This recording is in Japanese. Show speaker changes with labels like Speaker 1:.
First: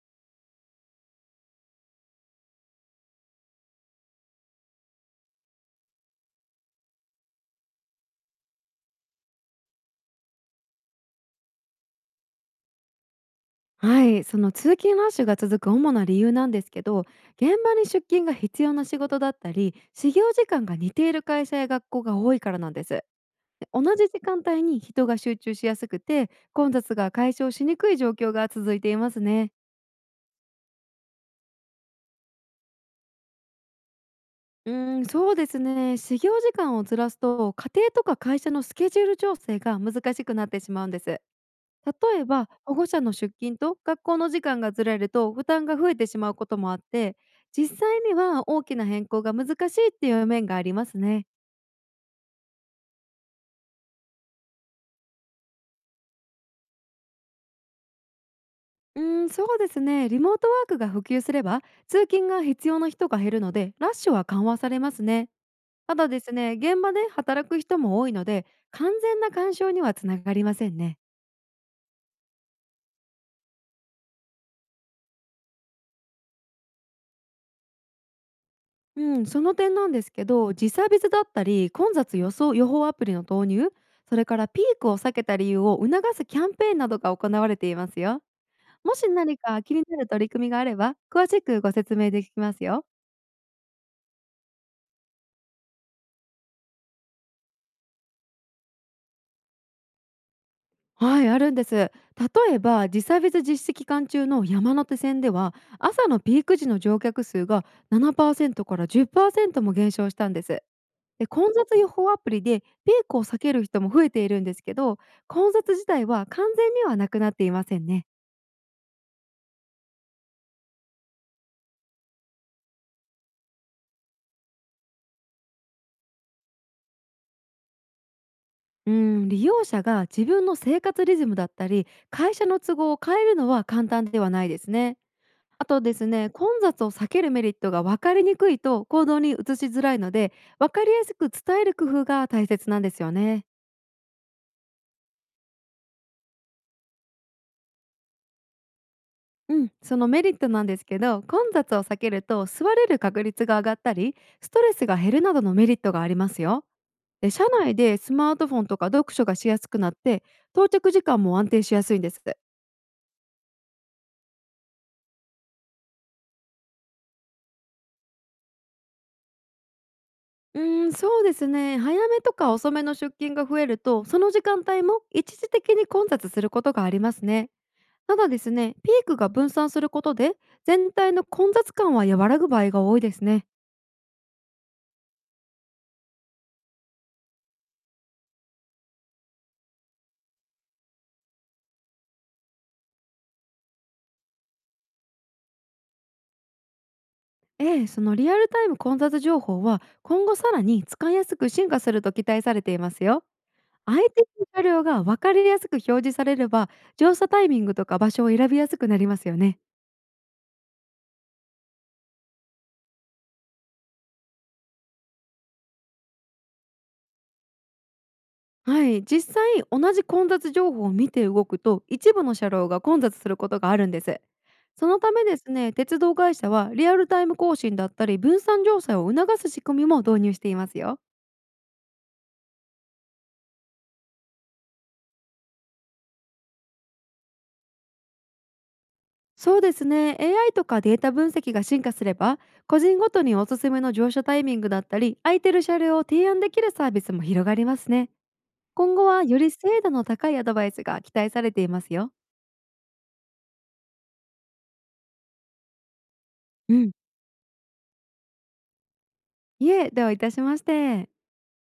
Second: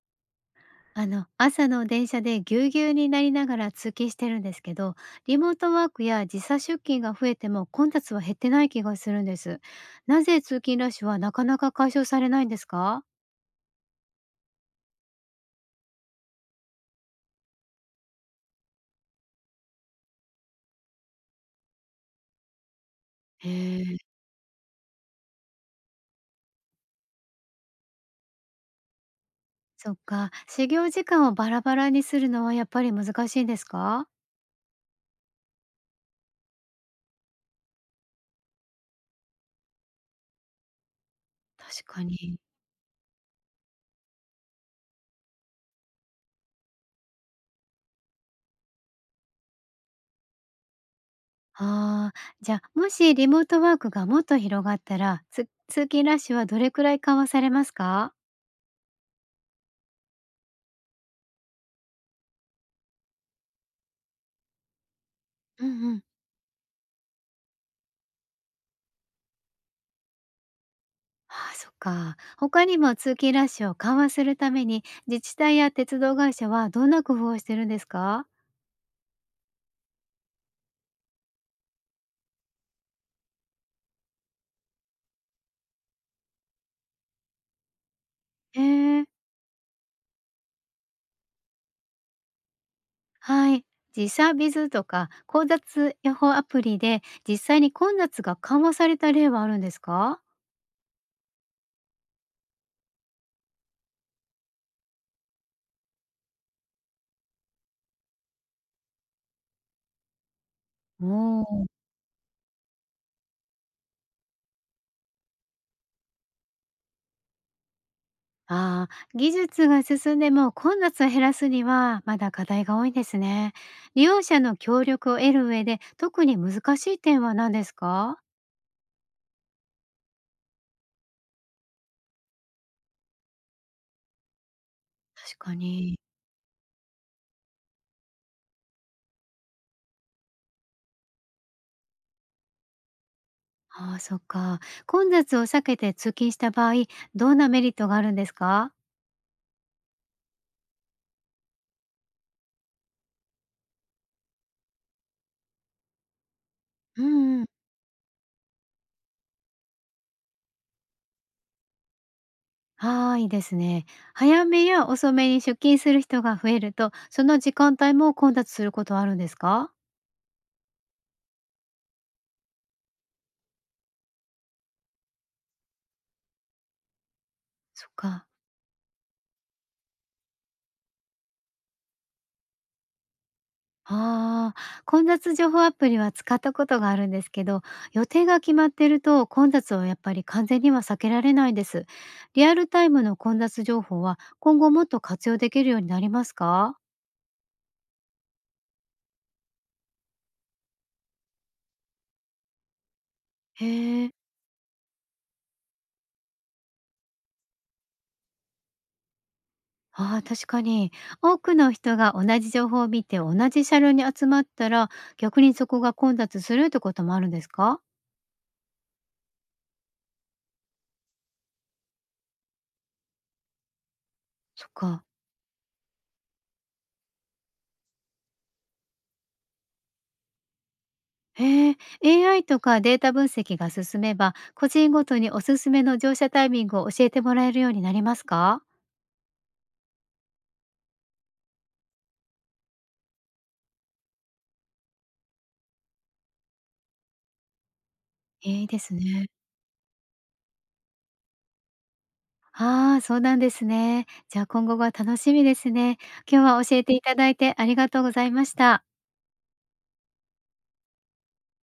Speaker 1: 朝の電車でぎゅうぎゅうになりながら通勤してるんですけど、リモートワークや時差出勤が増えても混雑は減ってない気がするんです。なぜ通勤ラッシュはなかなか解消されないんですか？
Speaker 2: はい、その通勤ラッシュが続く主な理由なんですけど、現場に出勤が必要な仕事だったり、始業時間が似ている会社や学校が多いからなんです。で、
Speaker 1: へ
Speaker 2: 同
Speaker 1: え、
Speaker 2: じ時間帯に人が集中しやすくて、混雑が解消しにくい状況が続いていますね。
Speaker 1: そっか、始業時間をバラバラにするのはやっぱり難しいんですか？
Speaker 2: そうですね、始業時間をずらすと家庭とか会社のスケジュール調整が難しくなってしまうんです。例
Speaker 1: 確か
Speaker 2: え
Speaker 1: に。
Speaker 2: ば、保護者の出勤と学校の時間がずれると負担が増えてしまうこともあって、実際には大きな変更が難しいっていう面がありますね。
Speaker 1: ああー、じゃあもしリモートワークがもっと広がったら、通勤ラッシュはどれくらい緩和されますか？
Speaker 2: そうですね、リモートワークが普及すれば通勤が必要な人が減るので、ラッシュは緩和されますね。
Speaker 1: うん
Speaker 2: た
Speaker 1: うん。
Speaker 2: だですね、現場で働く人も多いので、完全な干渉にはつながりませんね。
Speaker 1: ああ、そっか。他にも通勤ラッシュを緩和するために、自治体や鉄道会社はどんな工夫をしてるんですか？
Speaker 2: うん、その点なんですけど、時差別だったり混雑予想予報アプリの導入、それからピークを避けた理由を促すキャンペーンなどが行われていますよ。
Speaker 1: へ
Speaker 2: も
Speaker 1: え、
Speaker 2: し何か気になる取り組みがあれば、詳しくご説明できますよ。
Speaker 1: はい。時差ビズとか混雑予報アプリで実際に混雑が緩和された例はあるんですか？
Speaker 2: はい、あるんです。例えば時差別実施期間中の山手線では、朝のピーク時の乗客数が7%から10%も減少したんです。
Speaker 1: お
Speaker 2: で、
Speaker 1: お
Speaker 2: 混
Speaker 1: ー。
Speaker 2: 雑予報アプリでピークを避ける人も増えているんですけど、混雑自体は完全にはなくなっていませんね。
Speaker 1: ああ、技術が進んでも混雑を減らすにはまだ課題が多いんですね。利用者の協力を得る上で特に難しい点は何ですか？
Speaker 2: うん、利用者が自分の生活リズムだったり、会社の都合を変えるのは簡単ではないですね。
Speaker 1: 確か
Speaker 2: あとで
Speaker 1: に。
Speaker 2: すね、混雑を避けるメリットが分かりにくいと行動に移しづらいので、分かりやすく伝える工夫が大切なんですよね。
Speaker 1: ああ、そっか。混雑を避けて通勤した場合、どんなメリットがあるんですか？
Speaker 2: うん、そのメリットなんですけど、混雑を避けると座れる確率が上がったり、ストレスが減るなどのメリットがありますよ。
Speaker 1: う
Speaker 2: で、
Speaker 1: んう
Speaker 2: 車
Speaker 1: ん。
Speaker 2: 内でスマートフォンとか読書がしやすくなって、到着時間も安定しやすいんです。
Speaker 1: ああ、いいですね。早めや遅めに出勤する人が増えると、その時間帯も混雑することはあるんですか？
Speaker 2: そうですね、早めとか遅めの出勤が増えると、その時間帯も一時的に混雑することがありますね。
Speaker 1: そっ
Speaker 2: た
Speaker 1: か。
Speaker 2: だですね、ピークが分散することで全体の混雑感は和らぐ場合が多いですね。
Speaker 1: ああ、混雑情報アプリは使ったことがあるんですけど、予定が決まってると混雑をやっぱり完全には避けられないんです。リアルタイムの混雑情報は今後もっと活用できるようになりますか？
Speaker 2: ええ、そのリアルタイム混雑情報は今後さらに使いやすく進化すると期待されていますよ。相
Speaker 1: へえ。
Speaker 2: 手の車両が分かりやすく表示されれば、乗車タイミングとか場所を選びやすくなりますよね。
Speaker 1: ああ、確かに。多くの人が同じ情報を見て同じ車両に集まったら、逆にそこが混雑するってこともあるんですか？
Speaker 2: はい、実際同じ混雑情報を見て動くと、一部の車両が混雑することがあるんです。
Speaker 1: そっ
Speaker 2: その
Speaker 1: か。
Speaker 2: ためですね、鉄道会社はリアルタイム更新だったり分散乗車を促す仕組みも導入していますよ。
Speaker 1: へえ、AI とかデータ分析が進めば、個人ごとにおすすめの乗車タイミングを教えてもらえるようになりますか？
Speaker 2: そうですね、AI とかデータ分析が進化すれば、個人ごとにおすすめの乗車タイミングだったり、空いてる車両を提案できるサービスも広がりますね。
Speaker 1: いいです
Speaker 2: 今後は
Speaker 1: ね。
Speaker 2: より精度の高いアドバイスが期待されていますよ。
Speaker 1: ああ、そうなんですね。じゃあ今後が楽しみですね。今日は
Speaker 2: う
Speaker 1: 教え
Speaker 2: ん。
Speaker 1: ていただいてありがとうございました。
Speaker 2: いえ、どういたしまして。